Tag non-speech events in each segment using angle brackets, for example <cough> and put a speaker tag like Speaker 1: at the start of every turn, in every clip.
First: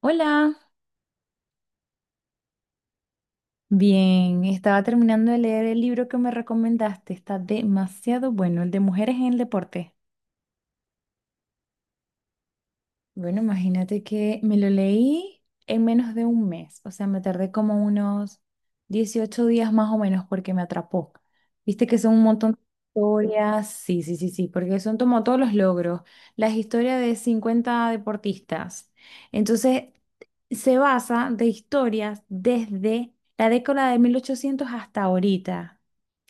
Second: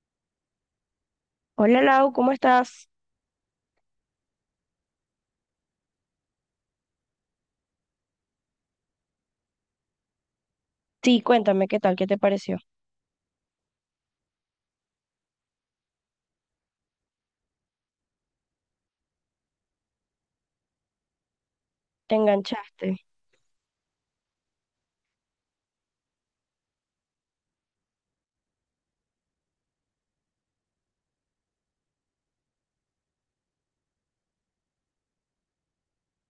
Speaker 1: Hola,
Speaker 2: Hola Lau, ¿cómo estás?
Speaker 1: bien, estaba terminando de leer el libro que me recomendaste, está demasiado bueno, el de mujeres en el deporte.
Speaker 2: Sí, cuéntame qué tal, qué te pareció.
Speaker 1: Bueno, imagínate que me lo leí en menos de un mes, o sea, me tardé como unos 18 días más o menos porque me atrapó. Viste que
Speaker 2: ¿Te
Speaker 1: son un montón de
Speaker 2: enganchaste?
Speaker 1: historias, sí, sí, sí, sí, porque son como todos los logros, las historias de 50 deportistas. Entonces, se basa de historias desde la década de 1800 hasta ahorita.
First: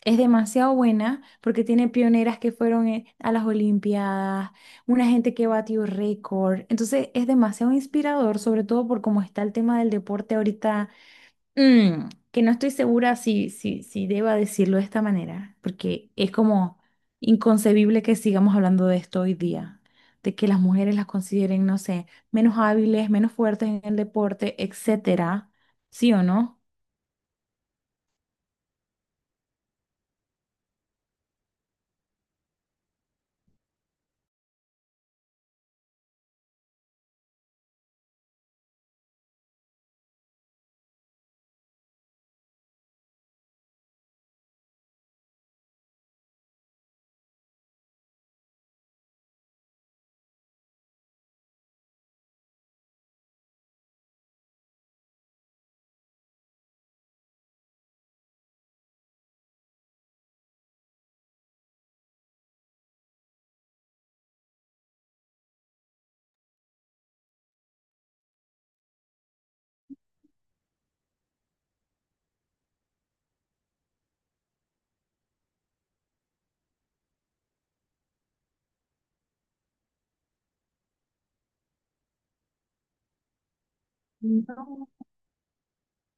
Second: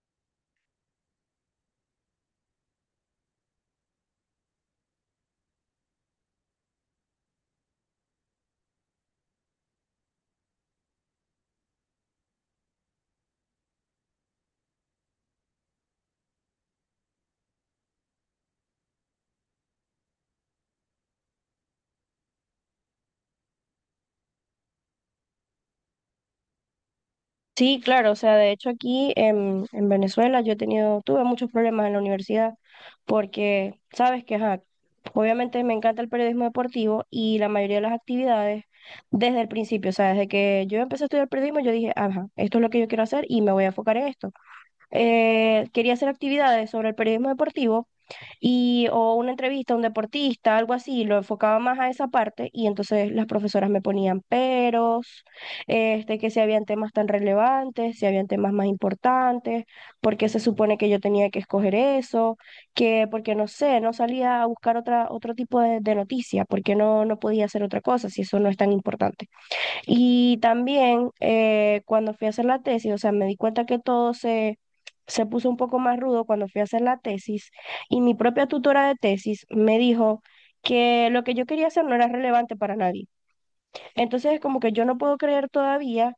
Speaker 1: Es demasiado buena porque tiene pioneras que fueron a las Olimpiadas, una gente que batió récord. Entonces es demasiado inspirador, sobre todo por cómo está el tema del deporte ahorita, que no estoy segura si deba decirlo de esta manera, porque es como inconcebible que sigamos hablando de esto hoy día, de que las mujeres las consideren, no sé, menos hábiles, menos fuertes en el deporte, etcétera. ¿Sí o no?
Speaker 2: Sí, claro, o sea, de hecho aquí en Venezuela yo he tenido, tuve muchos problemas en la universidad porque, sabes que, ajá, obviamente me encanta el periodismo deportivo y la mayoría de las actividades desde el principio, o sea, desde que yo empecé a estudiar periodismo yo dije, ajá, esto es lo que yo quiero hacer y me voy a enfocar en esto. Quería hacer actividades sobre el periodismo deportivo, y o una entrevista a un deportista, algo así, lo enfocaba más a esa parte y entonces las profesoras me ponían peros, este, que si habían temas tan relevantes, si habían temas más importantes, porque se supone que yo tenía que escoger eso, que porque no sé, no salía a buscar otra, otro tipo de noticia, porque no, no podía hacer otra cosa si eso no es tan importante. Y también cuando fui a hacer la tesis, o sea, me di cuenta que todo se puso un poco más rudo cuando fui a hacer la tesis y mi propia tutora de tesis me dijo que lo que yo quería hacer no era relevante para nadie. Entonces es como que yo
Speaker 1: No.
Speaker 2: no puedo creer todavía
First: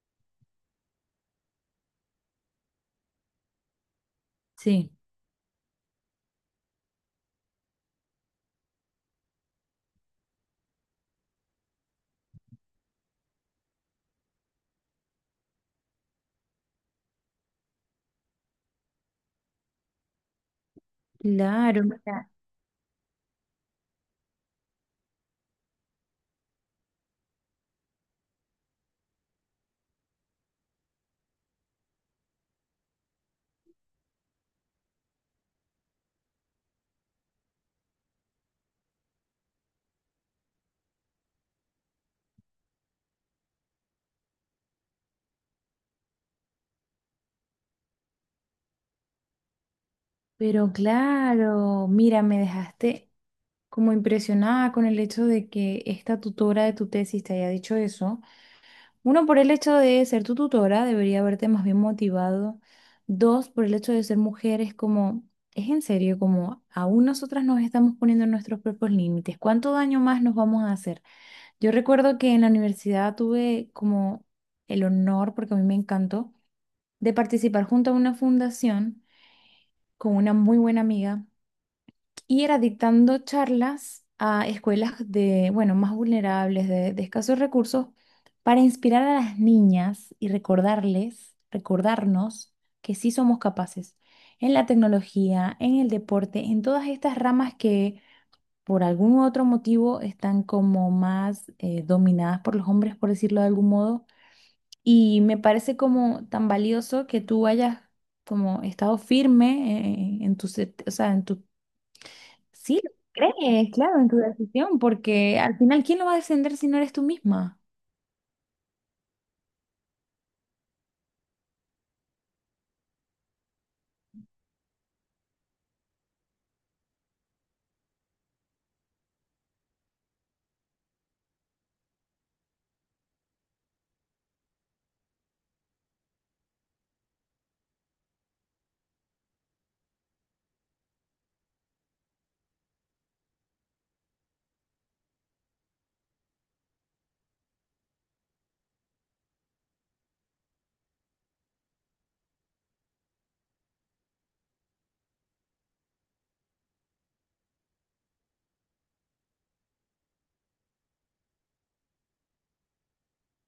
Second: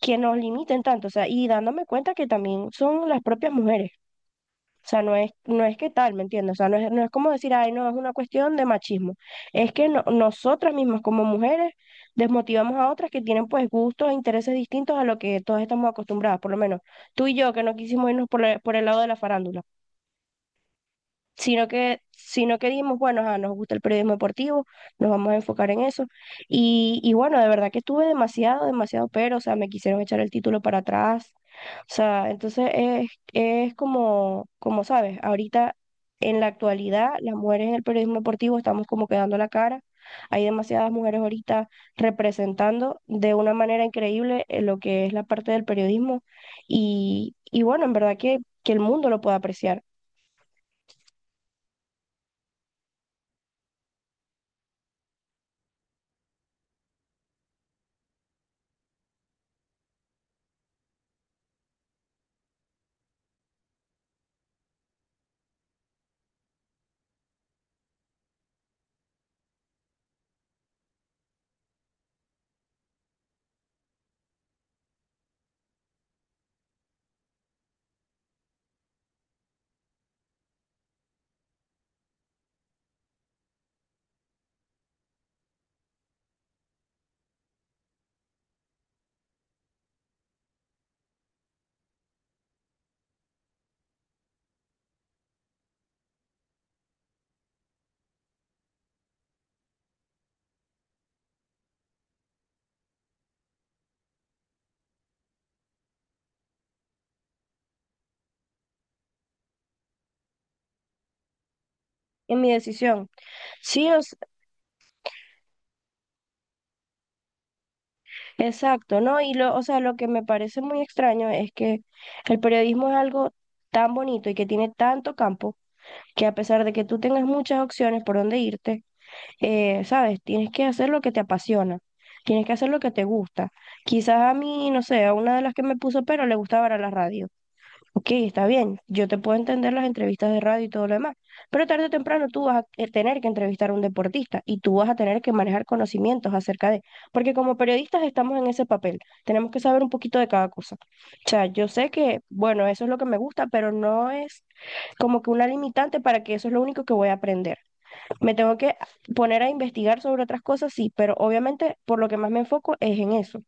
Speaker 2: que nos limiten tanto, o sea, y dándome cuenta que también son las propias mujeres. O
Speaker 1: Sí,
Speaker 2: sea, no es que tal, ¿me entiendes? O sea, no es como decir, ay, no, es una cuestión de machismo. Es que nosotras mismas como mujeres desmotivamos a otras que tienen pues gustos e intereses distintos a lo que todas estamos acostumbradas, por lo menos tú y yo que no quisimos irnos por, por el lado de la farándula
Speaker 1: claro, mira,
Speaker 2: sino que dijimos, bueno, ajá, nos gusta el periodismo deportivo, nos vamos a enfocar en eso. Y bueno, de verdad que estuve demasiado, demasiado, pero, o sea, me quisieron echar el título para atrás. O sea, entonces es como, como sabes, ahorita en la actualidad las mujeres en el periodismo deportivo estamos como quedando la cara. Hay demasiadas mujeres ahorita representando de una manera increíble lo que es la parte del periodismo y bueno, en verdad que el mundo lo puede apreciar.
Speaker 1: pero claro, mira, me dejaste como impresionada con el hecho de que esta tutora de tu tesis te haya dicho eso. Uno, por el hecho de ser tu tutora, debería haberte más bien motivado. Dos, por el hecho de ser mujer, es como, es en serio, como aún nosotras nos estamos poniendo nuestros propios límites. ¿Cuánto daño más nos vamos a hacer? Yo recuerdo que en la universidad tuve como el honor, porque a mí me encantó, de participar junto a una fundación con una muy buena amiga y era dictando charlas a escuelas de, bueno, más vulnerables, de escasos recursos, para inspirar a las niñas y recordarles, recordarnos que sí somos capaces en la tecnología, en el deporte, en todas estas ramas que por algún otro motivo están como más dominadas por los hombres, por decirlo de algún modo. Y me parece como tan valioso que tú hayas como estado firme en, tu, o sea, en tu
Speaker 2: En mi
Speaker 1: Sí, lo
Speaker 2: decisión.
Speaker 1: crees,
Speaker 2: Sí,
Speaker 1: claro, en tu decisión, porque al final, ¿quién lo va a defender si no eres tú misma?
Speaker 2: exacto, ¿no? Y lo, o sea, lo que me parece muy extraño es que el periodismo es algo tan bonito y que tiene tanto campo que a pesar de que tú tengas muchas opciones por dónde irte, sabes, tienes que hacer lo que te apasiona, tienes que hacer lo que te gusta. Quizás a mí, no sé, a una de las que me puso pero le gustaba era la radio. Ok, está bien, yo te puedo entender las entrevistas de radio y todo lo demás, pero tarde o temprano tú vas a tener que entrevistar a un deportista y tú vas a tener que manejar conocimientos acerca de, porque como periodistas estamos en ese papel, tenemos que saber un poquito de cada cosa. O sea, yo sé que, bueno, eso es lo que me gusta, pero no es como que una limitante para que eso es lo único que voy a aprender. Me tengo que poner a investigar sobre otras cosas, sí, pero obviamente por lo que más me enfoco es en eso.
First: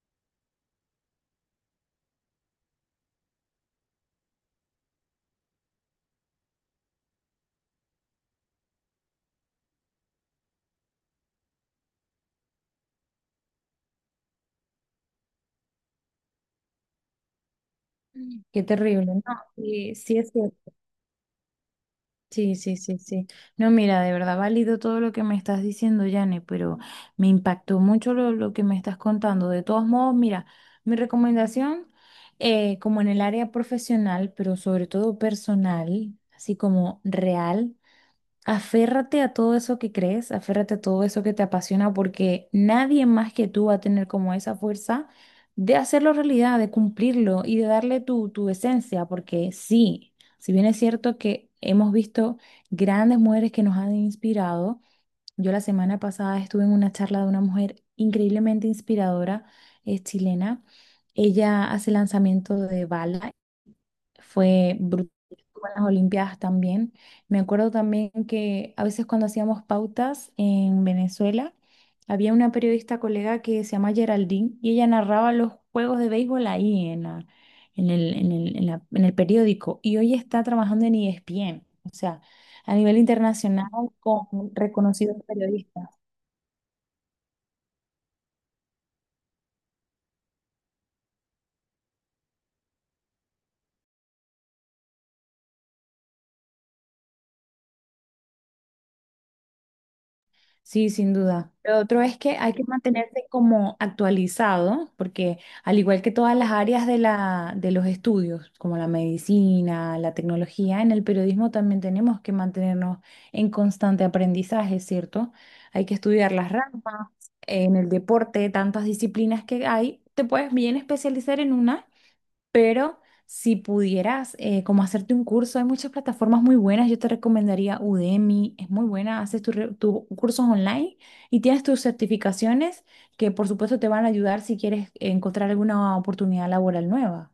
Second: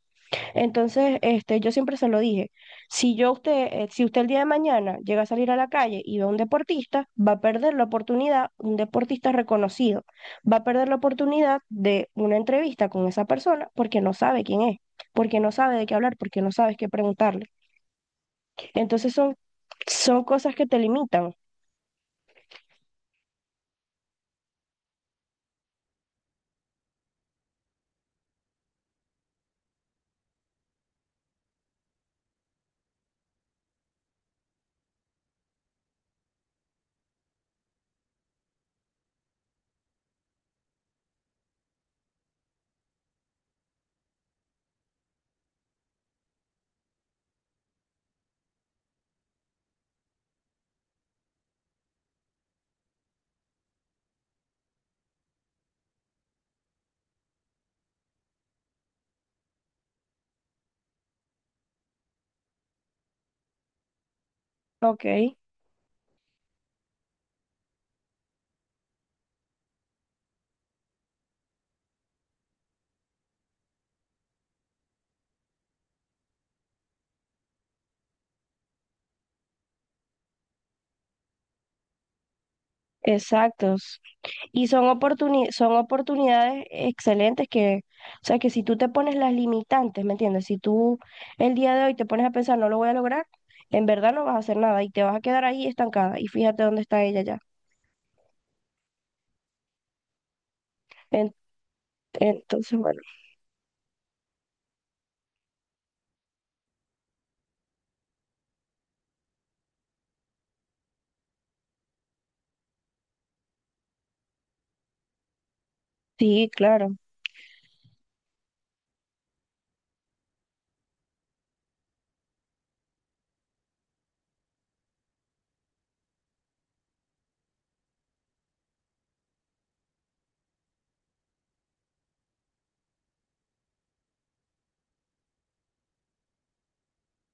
Speaker 2: Entonces, este, yo siempre se lo dije, si yo a usted, si usted el día de mañana llega a salir a la calle y ve a un deportista, va a perder la oportunidad, un deportista reconocido, va a perder la oportunidad de una entrevista con esa persona porque no sabe quién es, porque no sabe de qué hablar, porque no sabes qué preguntarle.
Speaker 1: Mm. Qué terrible,
Speaker 2: Entonces
Speaker 1: ¿no?
Speaker 2: son,
Speaker 1: Sí, sí,
Speaker 2: son
Speaker 1: es
Speaker 2: cosas
Speaker 1: cierto.
Speaker 2: que te limitan.
Speaker 1: Sí, sí, sí, sí. No, mira, de verdad, válido todo lo que me estás diciendo, Yane, pero me impactó mucho lo que me estás contando. De todos modos, mira, mi recomendación, como en el área profesional, pero sobre todo personal, así como real. Aférrate a todo eso que crees, aférrate a todo eso que te apasiona, porque nadie más que tú va a tener como esa fuerza de hacerlo realidad, de cumplirlo y de darle tu, tu esencia, porque sí, si bien es cierto que hemos visto grandes mujeres que nos han inspirado, yo la semana pasada estuve en una charla de una mujer increíblemente inspiradora, es chilena, ella hace lanzamiento de bala fue
Speaker 2: Ok,
Speaker 1: brutal con las Olimpiadas también. Me acuerdo también que a veces cuando hacíamos pautas en Venezuela, había una periodista colega que se llama Geraldine y ella narraba los juegos de béisbol ahí en la, en el periódico y hoy está trabajando en ESPN, o sea, a nivel internacional
Speaker 2: exacto.
Speaker 1: con
Speaker 2: Y son
Speaker 1: reconocidos
Speaker 2: son
Speaker 1: periodistas.
Speaker 2: oportunidades excelentes o sea, que si tú te pones las limitantes, ¿me entiendes? Si tú el día de hoy te pones a pensar, no lo voy a lograr, en verdad no vas a hacer nada y te vas a quedar ahí estancada. Y fíjate dónde está ella ya.
Speaker 1: Sí, sin
Speaker 2: En-
Speaker 1: duda. Lo otro es que hay que
Speaker 2: entonces, bueno,
Speaker 1: mantenerse como actualizado, porque al igual que todas las áreas de la, de los estudios, como la medicina, la tecnología, en el periodismo también tenemos que mantenernos en constante aprendizaje, ¿cierto? Hay que estudiar
Speaker 2: sí,
Speaker 1: las
Speaker 2: claro.
Speaker 1: ramas, en el deporte, tantas disciplinas que hay, te puedes bien especializar en una pero si pudieras, como hacerte un curso, hay muchas plataformas muy buenas. Yo te recomendaría Udemy, es muy buena. Haces tus cursos online y tienes tus certificaciones que, por supuesto, te van a ayudar si quieres encontrar alguna oportunidad laboral nueva.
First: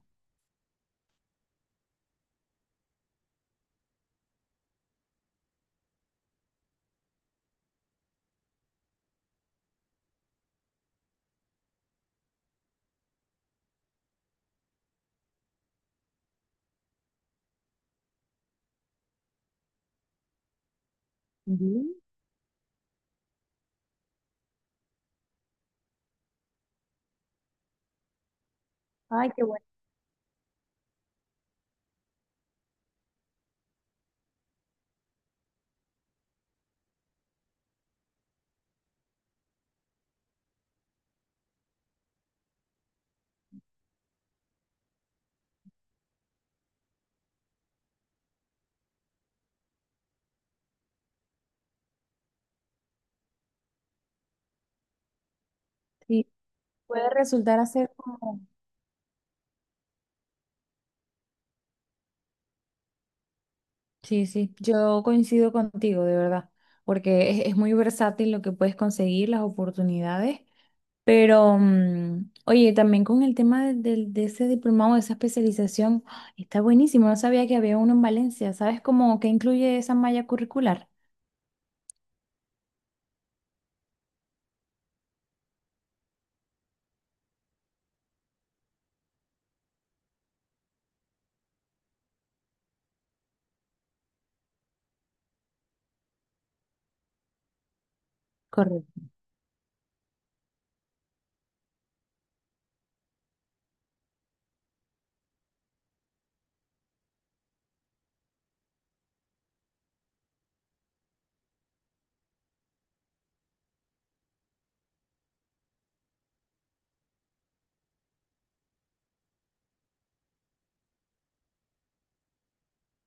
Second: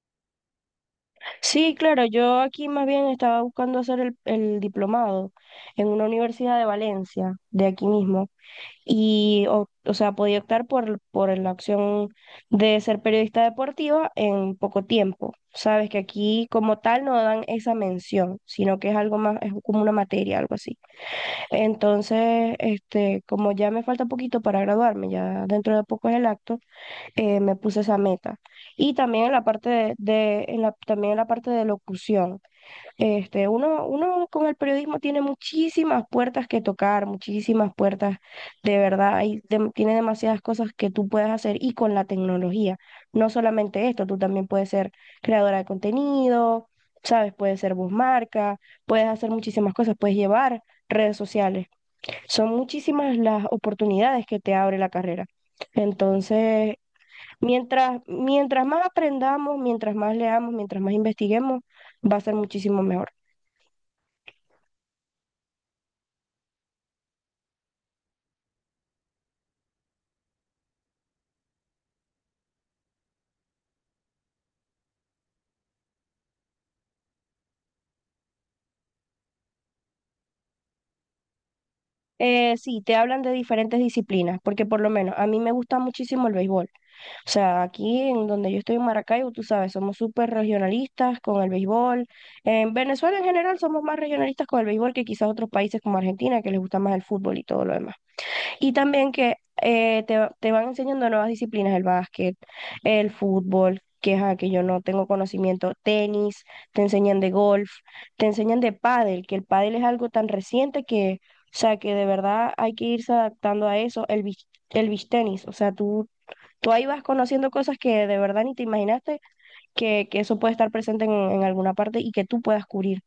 Speaker 2: Sí, claro, yo aquí más bien estaba buscando hacer el diplomado en una universidad de Valencia, de aquí mismo. O sea, podía optar por la opción de ser periodista deportiva en poco tiempo. Sabes que aquí como tal no dan esa mención, sino que es algo más, es como una materia, algo así.
Speaker 1: Ujú.
Speaker 2: Entonces, este, como ya me falta poquito para graduarme, ya dentro de poco es el acto, me puse esa meta. Y también en
Speaker 1: Ay,
Speaker 2: la
Speaker 1: qué bueno.
Speaker 2: parte en la, también en la parte de locución. Este, uno con el periodismo tiene muchísimas puertas que tocar, muchísimas puertas, de verdad, tiene demasiadas cosas que tú puedes hacer y con la tecnología. No solamente esto, tú también puedes ser creadora de contenido, sabes, puedes ser voz marca, puedes hacer muchísimas cosas, puedes llevar redes sociales. Son muchísimas las oportunidades que te abre la carrera.
Speaker 1: Sí,
Speaker 2: Entonces,
Speaker 1: puede resultar hacer como...
Speaker 2: Mientras más aprendamos, mientras más leamos, mientras más investiguemos, va a ser muchísimo mejor.
Speaker 1: Sí, sí, yo coincido contigo, de verdad, porque es muy versátil lo que puedes conseguir, las oportunidades. Pero, oye, también con el tema de, de ese diplomado, de esa especialización, ¡ah! Está buenísimo. No sabía que había uno en Valencia. ¿Sabes cómo que incluye esa malla curricular?
Speaker 2: Sí, te hablan de diferentes disciplinas, porque por lo menos a mí me gusta muchísimo el béisbol. O sea, aquí en donde yo estoy en Maracaibo, tú sabes, somos súper regionalistas con el béisbol. En Venezuela en general somos más regionalistas con el béisbol que quizás otros países como Argentina, que les gusta más el fútbol y todo lo demás. Y
Speaker 1: Correcto.
Speaker 2: también que te van enseñando nuevas disciplinas, el básquet, el fútbol, que, ajá, que yo no tengo conocimiento, tenis, te enseñan de golf, te enseñan de pádel, que el pádel es algo tan reciente que, o sea, que de verdad hay que irse adaptando a eso, el beach tenis, o sea, tú ahí vas conociendo cosas que de verdad ni te imaginaste que eso puede estar presente en alguna parte y que tú puedas cubrir.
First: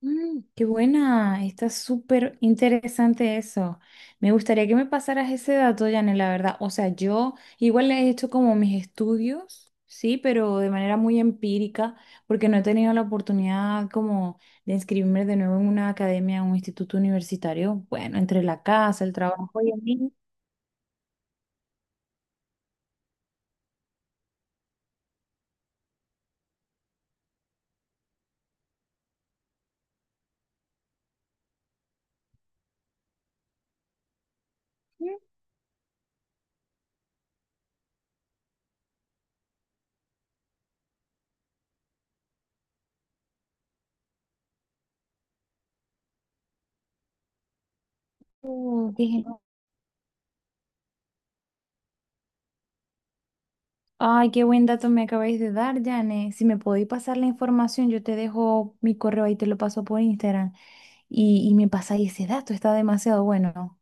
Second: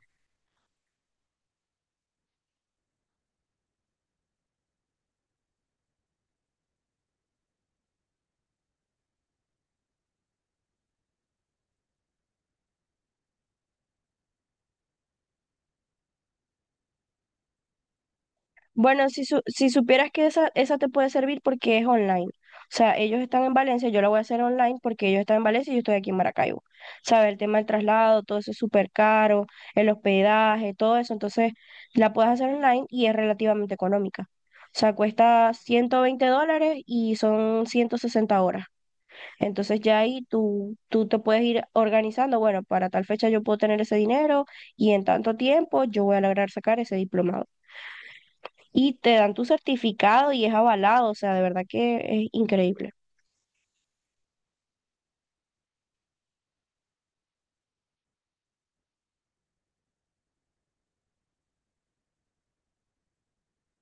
Speaker 1: Mm, qué buena, está súper interesante eso. Me gustaría que me pasaras ese dato, Janet, la verdad. O sea, yo igual he hecho como mis estudios, sí, pero de manera muy empírica, porque no he tenido la oportunidad como de inscribirme de nuevo en una academia, en un instituto universitario. Bueno, entre la casa,
Speaker 2: Bueno,
Speaker 1: el trabajo
Speaker 2: si
Speaker 1: y el
Speaker 2: supieras
Speaker 1: niño.
Speaker 2: que esa te puede servir porque es online. O sea, ellos están en Valencia, yo la voy a hacer online porque ellos están en Valencia y yo estoy aquí en Maracaibo. ¿Sabes? El tema del traslado, todo eso es súper caro, el hospedaje, todo eso. Entonces, la puedes hacer online y es relativamente económica. O sea, cuesta $120 y son 160 horas. Entonces, ya ahí tú te puedes ir organizando. Bueno, para tal fecha yo puedo tener ese dinero y en tanto tiempo yo voy a lograr sacar ese diplomado y
Speaker 1: Mm,
Speaker 2: te
Speaker 1: dije,
Speaker 2: dan tu certificado y es avalado, o sea, de verdad que es increíble.
Speaker 1: ay, qué buen dato me acabáis de dar, Jane. Si me podéis pasar la información, yo te dejo mi correo y te lo paso por Instagram. Y me pasáis ese dato, está demasiado bueno.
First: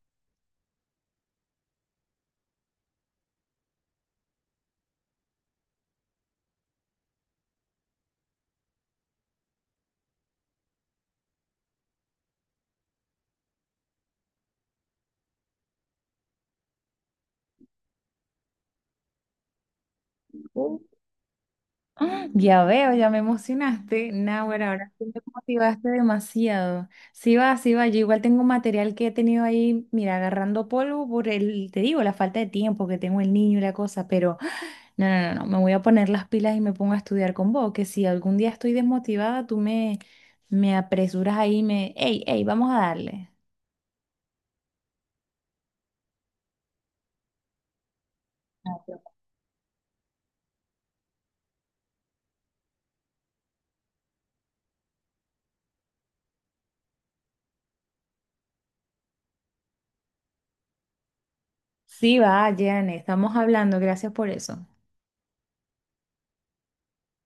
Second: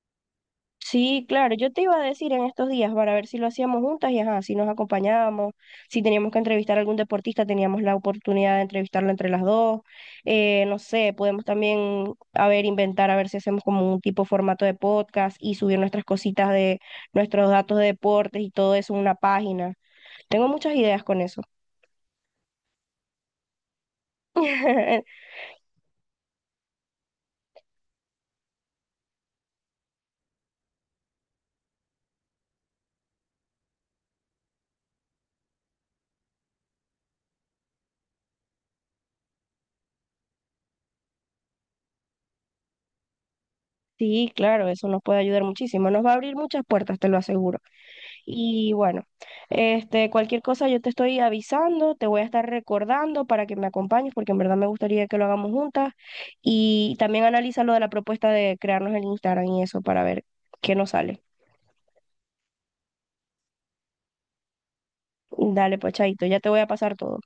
Speaker 2: Sí, claro, yo te iba a decir en estos días para ver si lo hacíamos juntas y ajá, si nos acompañábamos, si teníamos que entrevistar a algún deportista, teníamos la oportunidad de entrevistarlo entre las dos, no sé, podemos también, a ver, inventar, a ver si hacemos como un tipo formato de podcast y subir nuestras cositas de nuestros datos de deportes y todo eso en una página. Tengo muchas
Speaker 1: Uh,
Speaker 2: ideas con eso.
Speaker 1: ¡Ah! Ya veo, ya me emocionaste. Nahuara, ahora sí me
Speaker 2: <laughs>
Speaker 1: motivaste demasiado. Sí va, sí va. Yo igual tengo material que he tenido ahí, mira, agarrando polvo por el, te digo, la falta de tiempo que tengo el niño y la cosa, pero no, no, no, no, me voy a poner las pilas y me pongo a estudiar con vos, que si algún día estoy desmotivada, me apresuras ahí y me... hey, hey, ¡vamos a darle!
Speaker 2: Sí, claro, eso nos puede ayudar muchísimo, nos va a abrir muchas puertas, te lo aseguro. Y
Speaker 1: Gracias.
Speaker 2: bueno, este, cualquier cosa yo te estoy avisando, te voy a estar recordando para que me acompañes, porque en verdad me gustaría que lo hagamos juntas. Y también analiza lo de la propuesta de crearnos el Instagram y eso para ver qué nos sale.
Speaker 1: Sí, va, Jane, estamos hablando, gracias por eso.
Speaker 2: Dale, pues, chaito, ya te voy a pasar todo.